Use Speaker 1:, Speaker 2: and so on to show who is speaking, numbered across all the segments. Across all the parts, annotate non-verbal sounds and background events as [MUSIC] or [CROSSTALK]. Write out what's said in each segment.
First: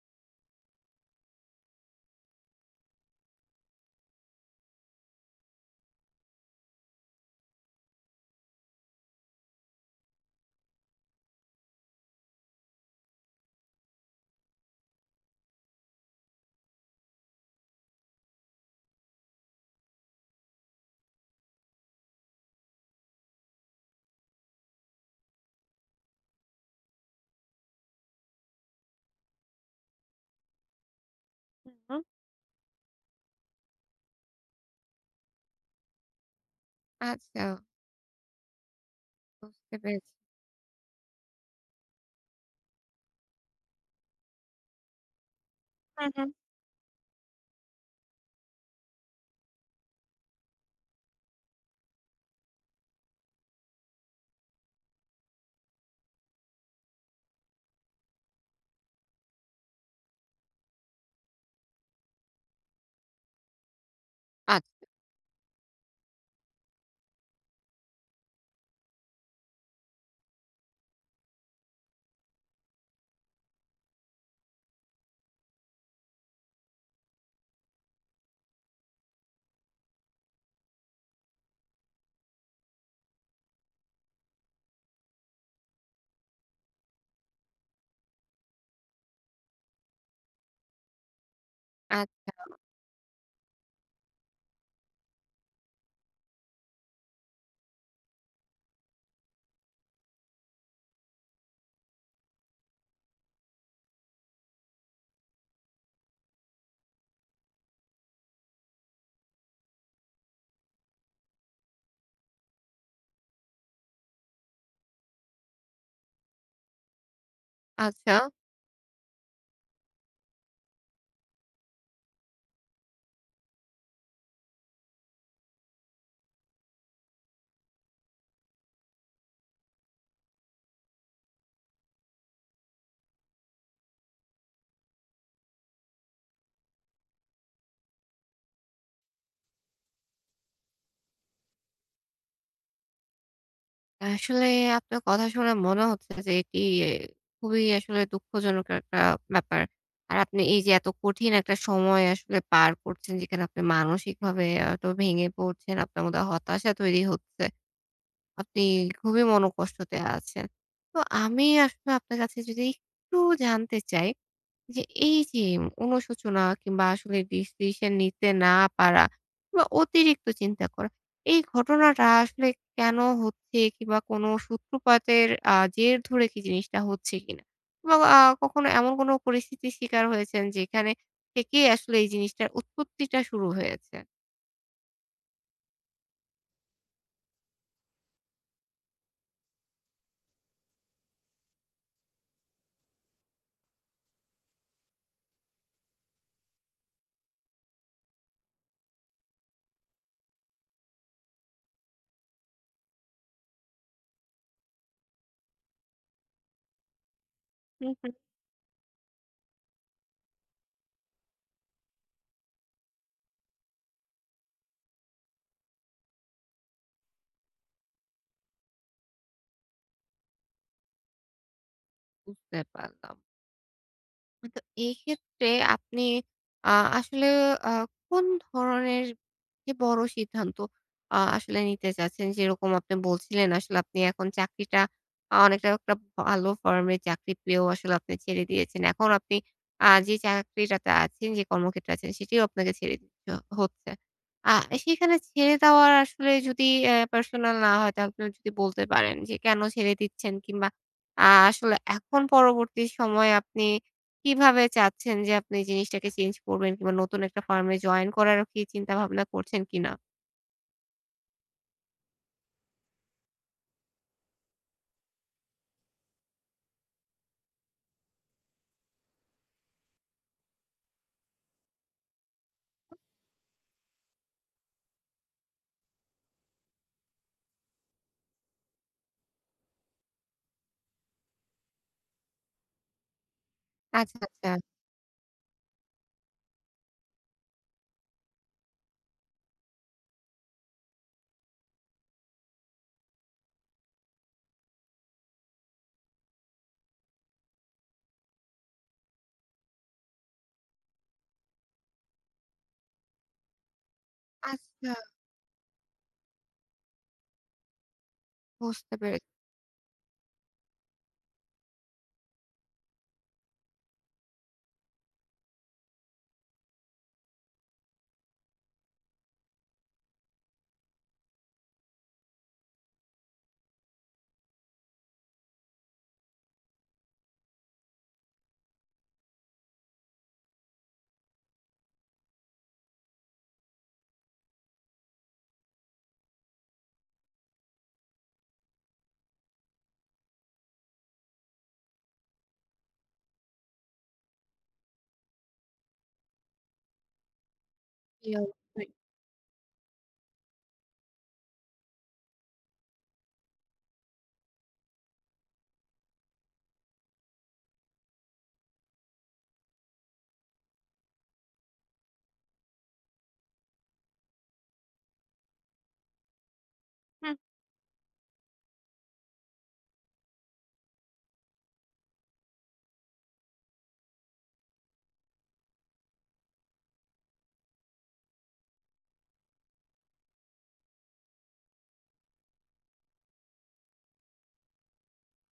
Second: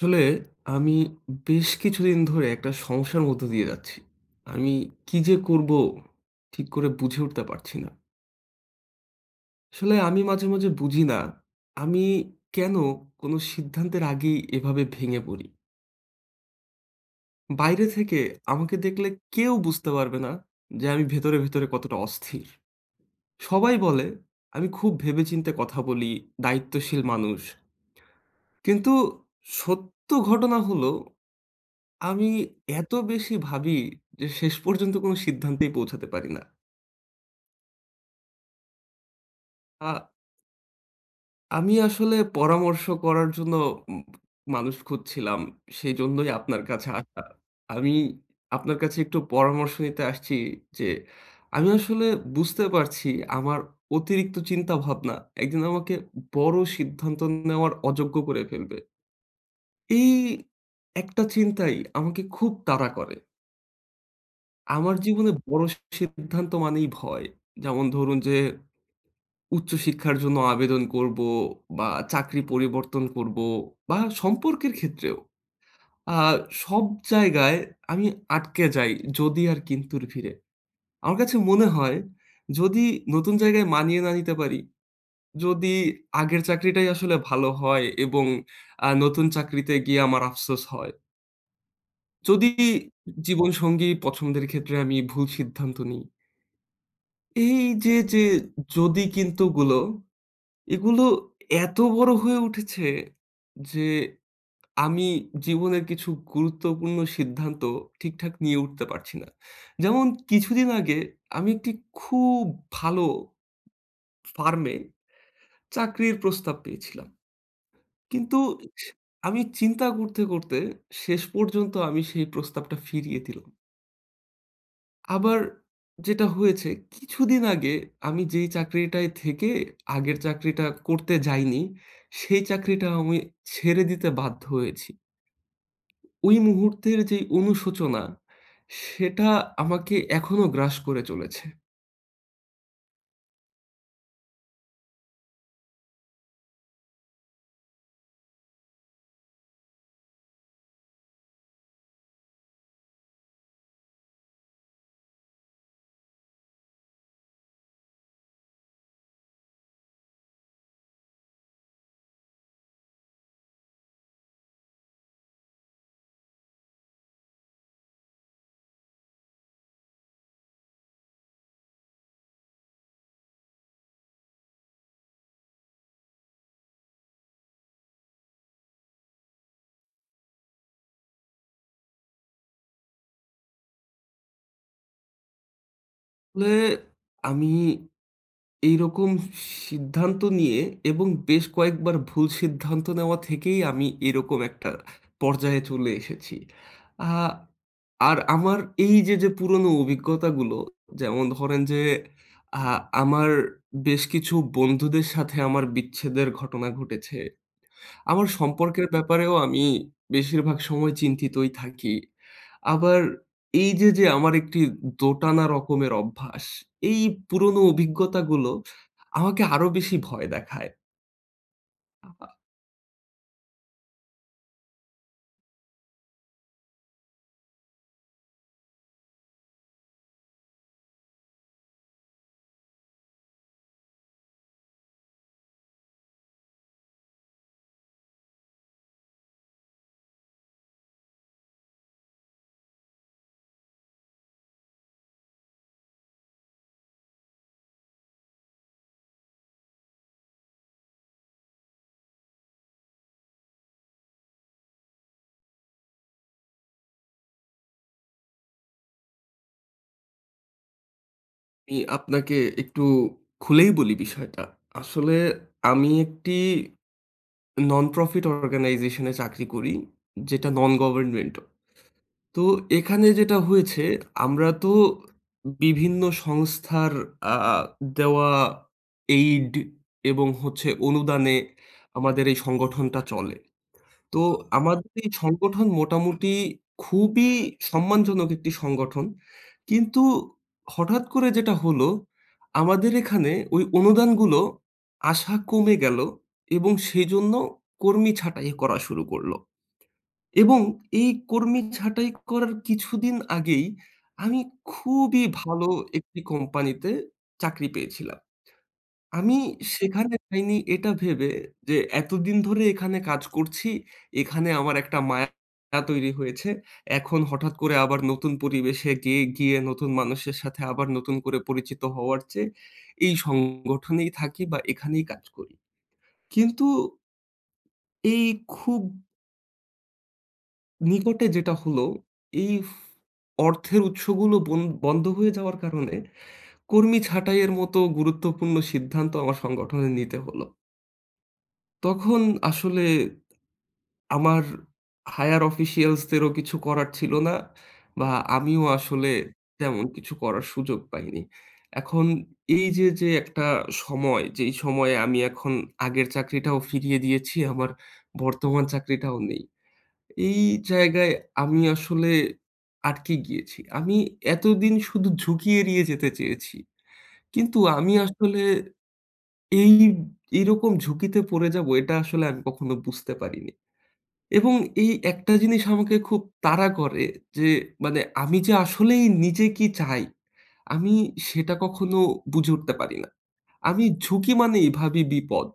Speaker 1: আসলে আমি বেশ কিছুদিন ধরে একটা সমস্যার মধ্য দিয়ে যাচ্ছি। আমি কি যে করব, ঠিক করে বুঝে উঠতে পারছি না। আসলে আমি মাঝে, মাঝে বুঝি না আমি কেন কোন সিদ্ধান্তের আগেই এভাবে ভেঙে পড়ি? বাইরে থেকে আমাকে দেখলে কেউ বুঝতে পারবে না যে আমি ভেতরে, ভেতরে কতটা অস্থির। সবাই বলে আমি খুব ভেবে চিন্তে কথা বলি, দায়িত্বশীল মানুষ। কিন্তু সত্য ঘটনা হলো
Speaker 2: হু, হুম।
Speaker 1: আমি এত বেশি ভাবি যে শেষ পর্যন্ত কোন সিদ্ধান্তেই পৌঁছাতে পারি না।
Speaker 2: আচ্ছা। বুঝতে পেরেছি।
Speaker 1: আ আমি আসলে পরামর্শ করার জন্য ম মানুষ খুঁজছিলাম। সেই
Speaker 2: হুম, হুম।
Speaker 1: জন্যই আপনার কাছে আসা। আমি আপনার কাছে একটু পরামর্শ নিতে আসছি। যে আমি আসলে বুঝতে পারছি আমার অতিরিক্ত চিন্তা ভাবনা একদিন আমাকে বড় সিদ্ধান্ত নেওয়ার অযোগ্য করে ফেলবে। এই একটা চিন্তাই আমাকে খুব তাড়া করে।
Speaker 2: আ
Speaker 1: আমার জীবনে বড় সিদ্ধান্ত মানেই ভয়। যেমন ধরুন যে, উচ্চ শিক্ষার জন্য আবেদন করবো বা চাকরি পরিবর্তন করবো বা সম্পর্কের ক্ষেত্রেও। আ সব জায়গায় আমি আটকে যাই যদি আর কিন্তুর ভিড়ে। আমার কাছে মনে হয়, যদি নতুন জায়গায় মানিয়ে না নিতে পারি, যদি আগের চাকরিটাই আসলে ভালো হয় এবং আ নতুন চাকরিতে গিয়ে আমার আফসোস হয়। যদি
Speaker 2: আচ্ছা।
Speaker 1: জীবনসঙ্গী পছন্দের ক্ষেত্রে আমি ভুল সিদ্ধান্ত নিই। এইযে, যে যদি, কিন্তুগুলো এগুলো এত বড়ো হয়ে উঠেছে যে আমি জীবনের কিছু গুরুত্বপূর্ণ সিদ্ধান্ত ঠিকঠাক নিয়ে উঠতে পারছি না। যেমন কিছুদিন আগে আমি একটি খুব ভালো ফার্মে চাকরির প্রস্তাব পেয়েছিলাম।
Speaker 2: আচ্ছা।
Speaker 1: কিন্তু স আমি চিন্তা করতে, করতে শেষ পর্যন্ত আমি সেই প্রস্তাবটা ফিরিয়ে দিলুম। আবার যেটা হয়েছে কিছুদিন আগে, আমি যেই চাকরিটায় থেকে আগের চাকরিটা করতে যাইনি, সেই চাকরিটা আমি ছেড়ে দিতে বাধ্য হয়েছি। ওই মুহূর্তের যে অনুশোচনা, সেটা আমাকে এখনো গ্রাস করে চলেছে।
Speaker 2: আসলে আপনার কথা শুনে মনে হচ্ছে যে এটি খুবই আসলে দুঃখজনক একটা ব্যাপার। আর আপনি এই যে এত কঠিন একটা সময় আসলে পার করছেন যেখানে আপনি মানসিকভাবে এত ভেঙে পড়ছেন। আপনার মধ্যে হতাশা তৈরি হচ্ছে। আপনি খুবই মন কষ্টতে আছেন। তো আমি আসলে আপনার কাছে যদি একটু জানতে চাই যে এই যে অনুশোচনা কিংবা আসলে ডিসিশন নিতে না পারা বা অতিরিক্ত চিন্তা করা, এই ঘটনাটা আসলে কেন হচ্ছে? কিংবা কোনো সূত্রপাতের আ জের ধরে কি জিনিসটা হচ্ছে কিনা? বা আ কখনো এমন কোনো পরিস্থিতির শিকার হয়েছেন যেখানে থেকেই আসলে এই জিনিসটার উৎপত্তিটা শুরু হয়েছে?
Speaker 1: নে আমি এই রকম স সিদ্ধান্ত নিয়ে এবং বেশ কয়েকবার ভুল সিদ্ধান্ত নেওয়া থেকেই আমি এই রকম একটা পর্যায়ে চলে এসেছি। আ আর আমার এই যে, যে পুরোনো অভিজ্ঞতা গুলো যেমন ধরেন যে, আ আমার বেশ কিছু বন্ধুদের সাথে আমার বিচ্ছেদের ঘটনা ঘটেছে।
Speaker 2: হু, হু।
Speaker 1: আমার সম্পর্কের ব্যাপারেও আমি বেশির ভাগ সময় চিন্তিতই থাকি। আবার এই যে, যে আমার একটি দোটানা রকমের অভ্যাস, এই পুরোনো অভিজ্ঞতা গুলো, আমাকে আরো বেশি ভয় দেখায়। আবা
Speaker 2: বুঝতে পারলাম। আ তো এইক্ষেত্রে আপনি আ আসলে আ কোন ধরনের যে, বড় সিদ্ধান্ত আ আসলে নিতে চাচ্ছেন? যেইরকম আপনি বলছিলেন, আসলে আপনি এখন চাকরিটা অ অনেকটা একটা ভালো ফার্মে চাকরি পেয়েও আসলে আপনি ছেড়ে দিয়েছেন। এখন আপনি আ যে চাকরিটাতে আছেন, যে কর্মক্ষেত্রে আছেন, সেটিও আপনাকে ছেড়ে দিতে হচ্ছে। আ এ সেইখানে ছেড়ে দেওয়ার আসলে যদি অ্যা পার্সোনাল না হয়, তাহলে এ যদি বলতে পারেন যে, কেন ছেড়ে দিচ্ছেন কিংবা আ আসলে এখন পরবর্তী সময়ে আপনি কিভাবে চাচ্ছেন যে আপনি এই জিনিসটাকে চেঞ্জ করবেন, কিংবা নতুন একটা ফার্ম এ জয়েন করারও চিন্তা ভাবনা করছেন কিনা?
Speaker 1: আমি আপনাকে একটু খুলেই বলি বিষয়টা। আসলে আমি একটি নন প্রফিট অর্গানাইজেশন এ চাকরি করি। যেটা Non-government. তো এখানে যেটা হয়েছে আমরা তো বিভিন্ন সংস্থার আ দেওয়া aid এবং হচ্ছে অনুদানে আমাদের এই সংগঠনটা চলে।
Speaker 2: আচ্ছা,
Speaker 1: তো
Speaker 2: আচ্ছা।
Speaker 1: আমাদের এই সংগঠন মোটামুটি খুবই সম্মানজনক একটি সংগঠন। কিন্তু হঠাৎ করে যেটা হল আমাদের এখানে ওই অনুদান গুলো আসা কমে গেল এবং সেইজন্য কর্মী ছাটাই করা শুরু করল। এবং এই কর্মী ছাঁটাই করার কিছুদিন আগেই আমি
Speaker 2: আচ্ছা।
Speaker 1: খুবই ভালো একটি কোম্পানি তে চাকরি পেয়েছিলাম।
Speaker 2: বুঝতে পেরে
Speaker 1: আমি সেখানে যাইনি এটা ভেবে যে এতদিন ধরে এখানে কাজ করছি এখানে আমার একটা মায়া তৈরি হয়েছে। এখন হঠাৎ করে আবার নতুন পরিবেশে গিয়ে গিয়ে নতুন মানুষের সাথে আবার নতুন করে পরিচিত হওয়ার চেয়ে এই সংগঠনেই থাকি বা এখানেই কাজ করি। কিন্তু এই খুব নিকটে যেটা হল, এই ফ অর্থের উৎস গুলো বন বন্ধ হয়ে যাওয়ার কারনে, কর্মী ছাঁটাইয়ের মতো গুরুত্বপূর্ণ সিদ্ধান্ত আমার সংগঠনে নিতে হল। তখন আসলে, আমার হায়য়ার অফিসিয়ালস দেরও কিছু করার ছিল না। বা
Speaker 2: জি,
Speaker 1: আমিও
Speaker 2: অবশ্যই।
Speaker 1: আসলে তেমন কিছু করার সুযোগ পাইনি। এখন এই যে, যে, একটা সময়, যেই সময়ে আমি এখন আগের চাকরিটাও ফিরিয়ে দিয়েছি, আমার বর্তমান চাকরিটাও নেই। এই জায়গায় আমি আসলে আটকে গিয়েছি। আমি এতদিন শুধু ঝুঁকি এড়িয়ে যেতে চেয়েছি
Speaker 2: হুম।
Speaker 1: কিন্তু আমি আসলে। এই, এরকম ঝুঁকিতে পরে যাব এটা আসলে আমি কখনো বুঝতে পারিনি। এবং এই একটা জিনিস আমাকে খুব তারা করে যে, মানে আমি যে আসলেই নিজে কি চাই? আমি সেটা কখনো বুঝে উঠতে পারি না। আমি ঝুঁকি মানেই ভাবি বিপদ।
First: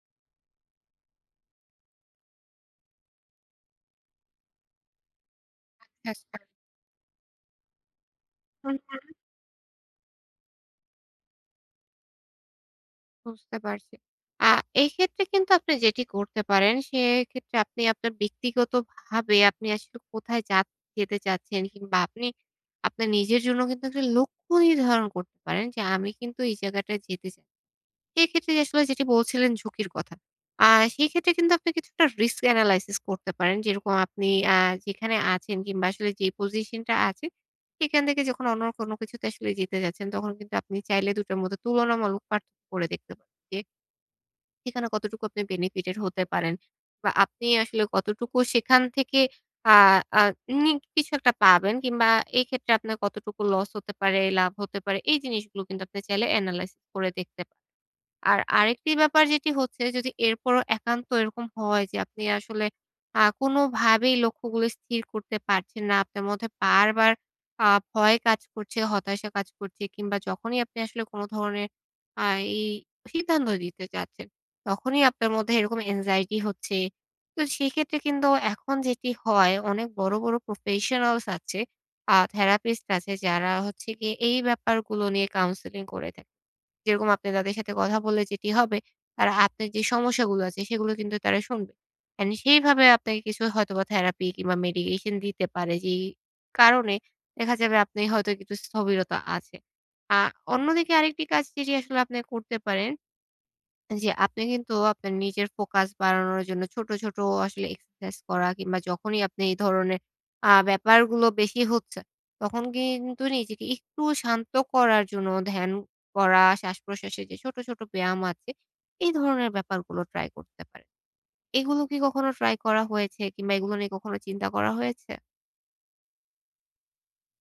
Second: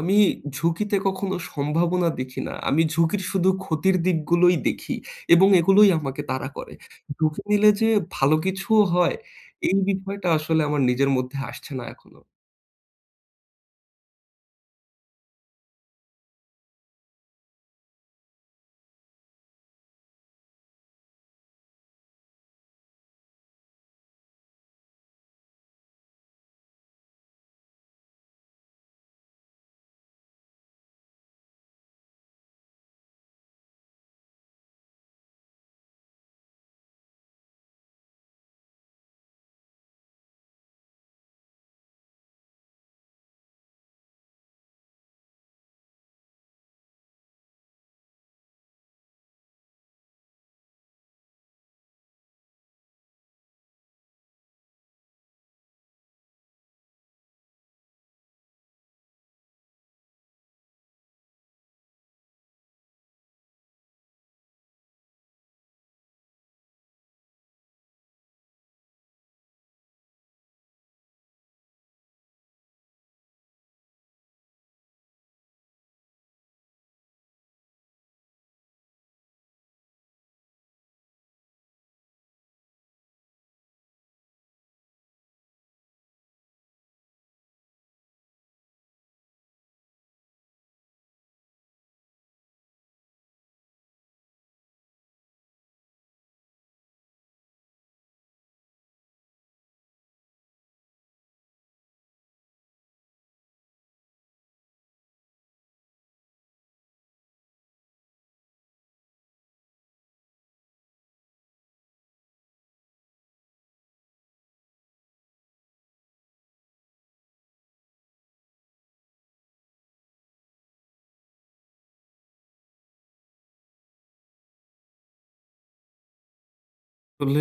Speaker 1: আমি ঝুঁকিতে কখনো সম্ভাবনা দেখি না। আমি ঝুঁকির শুধু ক্ষতির দিকগুলোই দেখি এবং এগুলোই আমাকে
Speaker 2: আচ্ছা, [UNINTELLIGIBLE]
Speaker 1: তারা করে। ঝুঁকি নিলে যে ভালো
Speaker 2: হূম,
Speaker 1: কিছুও
Speaker 2: হূম।
Speaker 1: হয়, এই বিষয়টা আসলে আমার নিজের মধ্যে আসছে না এখনো।
Speaker 2: বুঝতে পারছি। আ এক্ষেত্রে কিন্তু আপনি যেটি করতে পারেন, সেক্ষেত্রে আপনি আপনার ব্যক্তিগতভাবে আপনি আসলে কোথায় যাচ যেতে চাচ্ছেন কিংবা আপনি আপনার নিজের জন্য কিন্তু একটি লক্ষ্য নির্ধারণ করতে পারেন। যে, "আমি কিন্তু এই জায়গাটায় যেতে চাই।" এইক্ষেত্রে আসলে যেটি বলছিলেন ঝুঁকির কথা। আ সেক্ষেত্রে কিন্তু আপনি কিছুটা risk analysis করতে পারেন। যেরকম আপনি আ যেখানে আছেন কিংবা আসলে যে পজিশনটা আছে, সেখান থেকে যখন অন্য কোনো কিছুতে আসলে যেতে যাচ্ছেন, তখন কিন্তু আপনি চাইলে ২ টোর মধ্যে তুলনামূলক পার্থক্য করে দেখতে যে সেখানে কতটুকু আপনি benefitted হতে পারেন বা আপনি আসলে কতটুকু সেখান থেকে আ আ unique কিছু একটা পাবেন কিংবা এক্ষেত্রে আপনার কতটুকু লস হতে পারে, লাভ হতে পারে, এই জিনিসগুলো কিন্তু আপনি চাইলে analysis করে দেখতে পারেন। আর আরেকটি ব্যাপার যেটি হচ্ছে, যদি এরপরও একান্ত এরকম হয় যে, আপনি আসলে আ কোনোভাবেই লক্ষ্যগুলি স্থির করতে পারছেন না, আপনার মধ্যে বারবার আ ভয় কাজ করছে, হতাশা কাজ করছে কিংবা যখনই আপনি আসলে কোনো ধরনের আ এই সিদ্ধান্ত দিতে চাচ্ছেন, তখনই আপনার মধ্যে এরকম anxiety হচ্ছে। তো, সেক্ষেত্রে কিন্তু এখন যেটি হয়, অনেক বড়ো বড়ো প্রফেশনালস আছে, আ থেরাপিস্ট আছে, যারা হচ্ছে গিয়ে এই ব্যাপারগুলো নিয়ে কাউন্সেলিং করে থাকে। যেরকম আপনি তাদের সাথে কথা বললে যেটি হবে, তারা আপনার যে সমস্যাগুলো আছে, সেগুলো কিন্তু তারা শুনবে। অ্যান্ড সেইভাবে আপনাকে কিছু হয়তোবা থেরাপি কিংবা medication দিতে পারে। যেই কারণে দেখা যাবে, আপনার হয়তো কিছু স্থবিরতা আছে। আ অন্যদিকে আরেকটি কাজ যেটি আসলে আপনার করতে পারেন যে, আপনি কিন্তু আপনার নিজের ফোকাস বাড়ানোর জন্য ছোটো, ছোটো আসলে এক্সারসাইজ করা কিংবা যখনই আপনি এই ধরনের আ ব্যাপারগুলো বেশি হচ্ছে, তখন কিন্তু নিজেকে একটু শান্ত করার জন্য ধ্যান করা, শ্বাসপ্রশ্বাসের যে ছোটো, ছোটো ব্যায়াম আছে, এই ধরনের ব্যাপারগুলো ট্রাই করতে পারেন। এগুলো কি কখনো ট্রাই করা হয়েছে কিংবা এগুলো নিয়ে কখনো চিন্তা করা হয়েছে?
Speaker 1: ফলে,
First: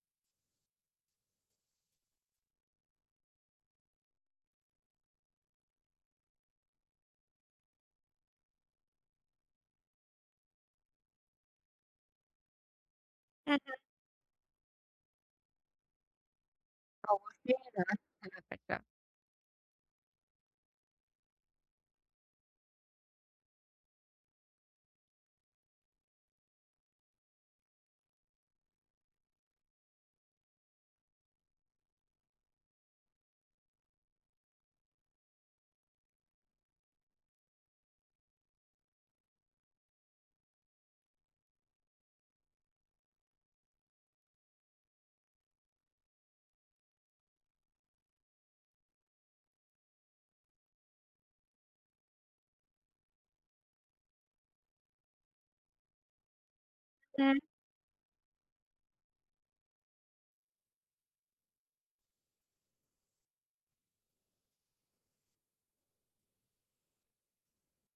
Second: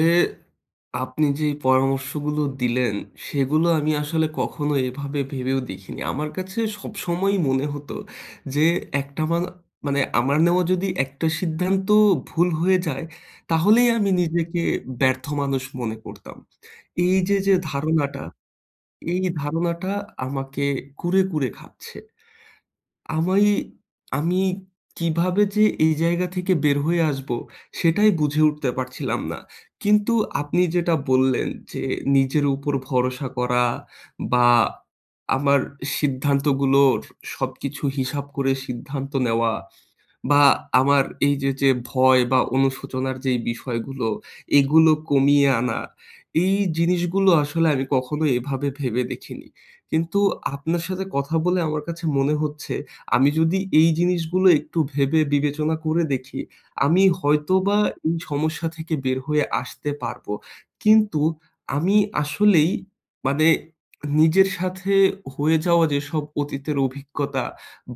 Speaker 1: আপনি যেই পরামর্শ গুলো দিলেন, সেগুলো আমি আসলে কখনো এভাবে ভেবেও দেখিনি। আমার কাছে সবসময়ই মনে হত, যে একটানা মান আমার নেওয়া যদি একটা সিদ্ধান্ত ভুল হয়ে যায়,
Speaker 2: হ্যাঁ, হ্যাঁ।
Speaker 1: তাহলেই আমি নিজেকে ব্যর্থ মানুষ মনে করতাম। এই যে যে
Speaker 2: অবশ্যই না
Speaker 1: ধারনাটা,
Speaker 2: এ ব্যাপারটা।
Speaker 1: এই ধারনাটা আমাকে কুরে, কুরে খাচ্ছে। আমি, আমি কিভাবে যে এই জায়গা থেকে বের হয়ে আসব, সেটাই বুঝে উঠতে পারছিলাম না। কিন্তু আপনি যেটা বললেন, যে নিজের উপর ভরসা করা বা আমার সিদ্ধান্ত গুলোর, সবকিছু হিসাব করে সিদ্ধান্ত নেওয়া বা আমার এই যে যে ভয় বা অনুশোচনার যেই বিষয়গুলো, এগুলো কমিয়ে আনা। এই জিনিস গুলো আসলে আগে কখনো এভাবে ভেবে দেখিনি। কিন্তু আপনার সাথে কথা বলে, আমার কাছে মনে হচ্ছে, আমি যদি এই জিনিসগুলো একটু ভেবে, বিবেচনা করে দেখি, আমি
Speaker 2: হুম।
Speaker 1: হয়তোবা এই সমস্যা থেকে বের হয়ে আসতে পারবো। কিন্তু আমি আসলেই, মানে নিজের সাথে হয়ে যাওয়া যেসব অতীতের অভিজ্ঞতা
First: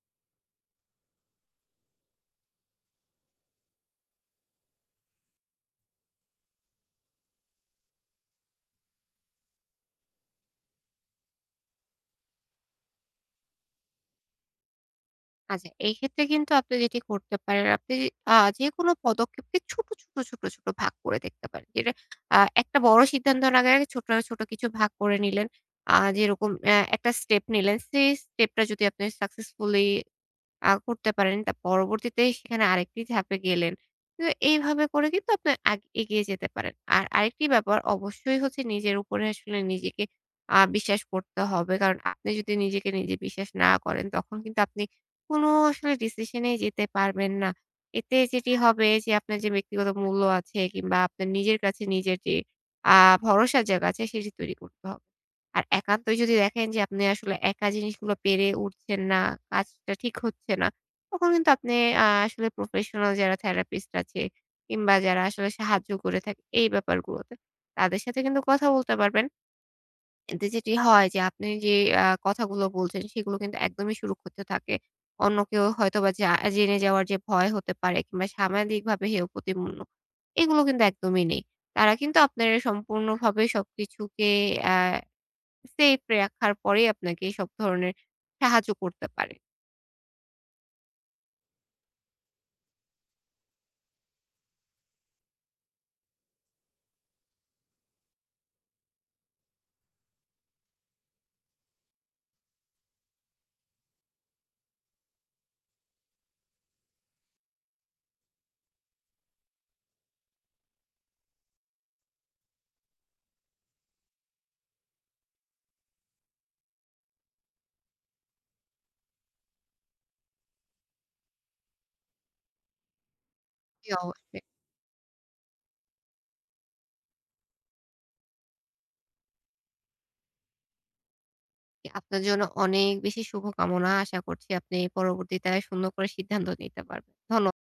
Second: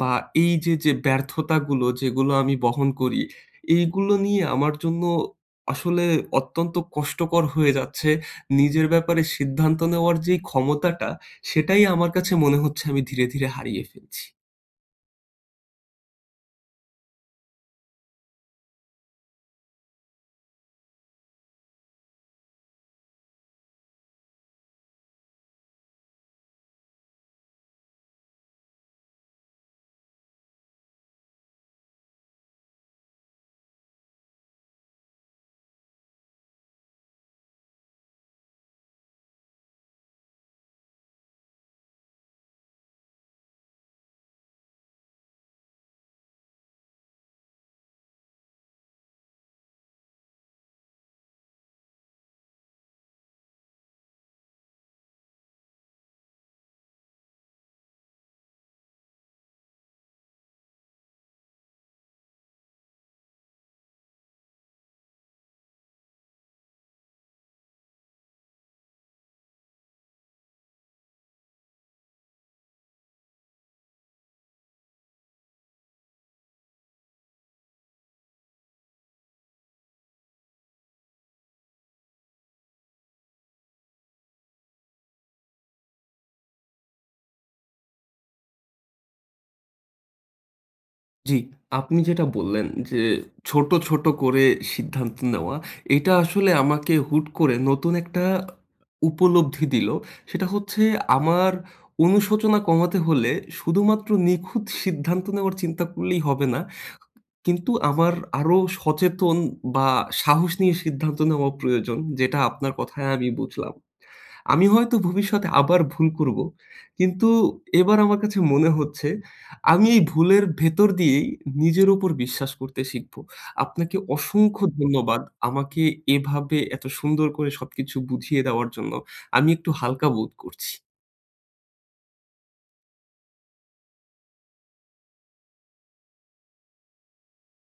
Speaker 1: বা এই যে যে ব্যর্থতাগুলো, যেগুলো আমি বহন করি, এইগুলো নিয়ে আমার জন্য আসলে, অত্যন্ত কষ্টকর হয়ে যাচ্ছে, নিজের ব্যাপারে সিদ্ধান্ত নেওয়ার যেই ক্ষমতাটা, সেটাই আমার কাছে মনে হচ্ছে, আমি ধীরে, ধীরে হারিয়ে ফেলছি।
Speaker 2: আচ্ছা এই ক্ষেত্রে কিন্তু আপনি যেটি করতে পারেন, আপনি অ্যা যেকোনো পদক্ষেপকে ছোট, ছোট, ছোট, ছোট ভাগ করে দেখতে পারেন। এটা আ একটা বড় সিদ্ধান্তর আগে, আগে ছোট, ছোট কিছু ভাগ করে নিলেন। অ্যা যেরকম আ একটা স্টেপ নিলেন সেই স্টেপ টা যদি আপনি successfully অ্যা করতে পারেন। তো পরবর্তীতে সেখানে আরেকটি ধাপে গেলেন। কিন্তু এইভাবে করে কিন্তু আপনি আ এগিয়ে যেতে পারেন। আর আরেকটি ব্যাপার অবশ্যই হচ্ছে নিজের উপরে আসলে নিজেকে আ বিশ্বাস করতে হবে। কারণ আপনি যদি নিজেকে নিজে বিশ্বাস না করেন তখন কিন্তু আপনি কোন আসলে ডিসিশন এ যেতে পারবেন না। এতে যেটি হবে যে, আপনার যে ব্যক্তিগত মূল্য আছে কিংবা আপনার নিজের কাছে নিজের যে অ্যা ভরসার জায়গা আছে সেটি তৈরি করতে হবে। আর একান্তই যদি দেখেন যে আপনি আসলে একা জিনিসগুলো পেরে উঠছেন না, কাজটা ঠিক হচ্ছে না। তখন কিন্তু আপনি অ্যা আসলে প্রফেশনাল যারা therapist আছে কিংবা যারা আসলে সাহায্য করে থাকে এই ব্যাপারগুলোতে তাদের সাথে কিন্তু কথা বলতে পারবেন। এতে যেটি হয় যে, আপনি ওই যে এ কথাগুলো বলছেন সেগুলো কিন্তু একদমই সুরক্ষিত থাকে। অন্য কেউ হয়তোবা জা জেনে যাওয়ার যে ভয় হতে পারে কিংবা সামাজিকভাবে হেয় প্রতিপন্ন, এগুলো কিন্তু একদমই নেই। তারা কিন্তু আপনার সম্পূর্ণভাবে সবকিছুকে অ্যা সেফ রাখার পরেই আপনাকে সব ধরনের সাহায্য করতে পারে।
Speaker 1: জ্বি, আপনি যেটা বললেন যে ছোট, ছোট করে সিদ্ধান্ত নেওয়া এটা আসলে আমাকে হুট করে নতুন একটা অ উপলব্ধি দিল। সেটা হচ্ছে আমার অনুশোচনা কমাতে হলে শুধু মাত্র নিখুঁত সিদ্ধান্ত নেওয়ার চিন্তা করলেই হবে না। কিন্তু আমার আরো সচেতন বা সাহস নিয়ে সিদ্ধান্ত নেওয়া প্রয়োজন যেটা আপনার কথায় আমি বুঝলাম। আমি হয়তো ভবিষ্যতে আবার ভুল করব। কিন্তু এবার আমার কাছে মনে হচ্ছে আমি এই ভুলের ভেতর দিয়েই নিজের উপর বিশ্বাস করতে শিখব।
Speaker 2: জি,
Speaker 1: আপনাকে
Speaker 2: অবশ্যই।
Speaker 1: অসংখ্য ধন্যবাদ আমাকে এভাবে এত সুন্দর করে সবকিছু বুঝিয়ে দেওয়ার জন্য। আমি একটু হালকা বোধ করছি।
Speaker 2: জি, আপনার জন্য অনেক বেশি শুভকামনা। আশা করছি আপনি পরবর্তীতে সুন্দর করে সিদ্ধান্ত নিতে পারবেন। ধন্য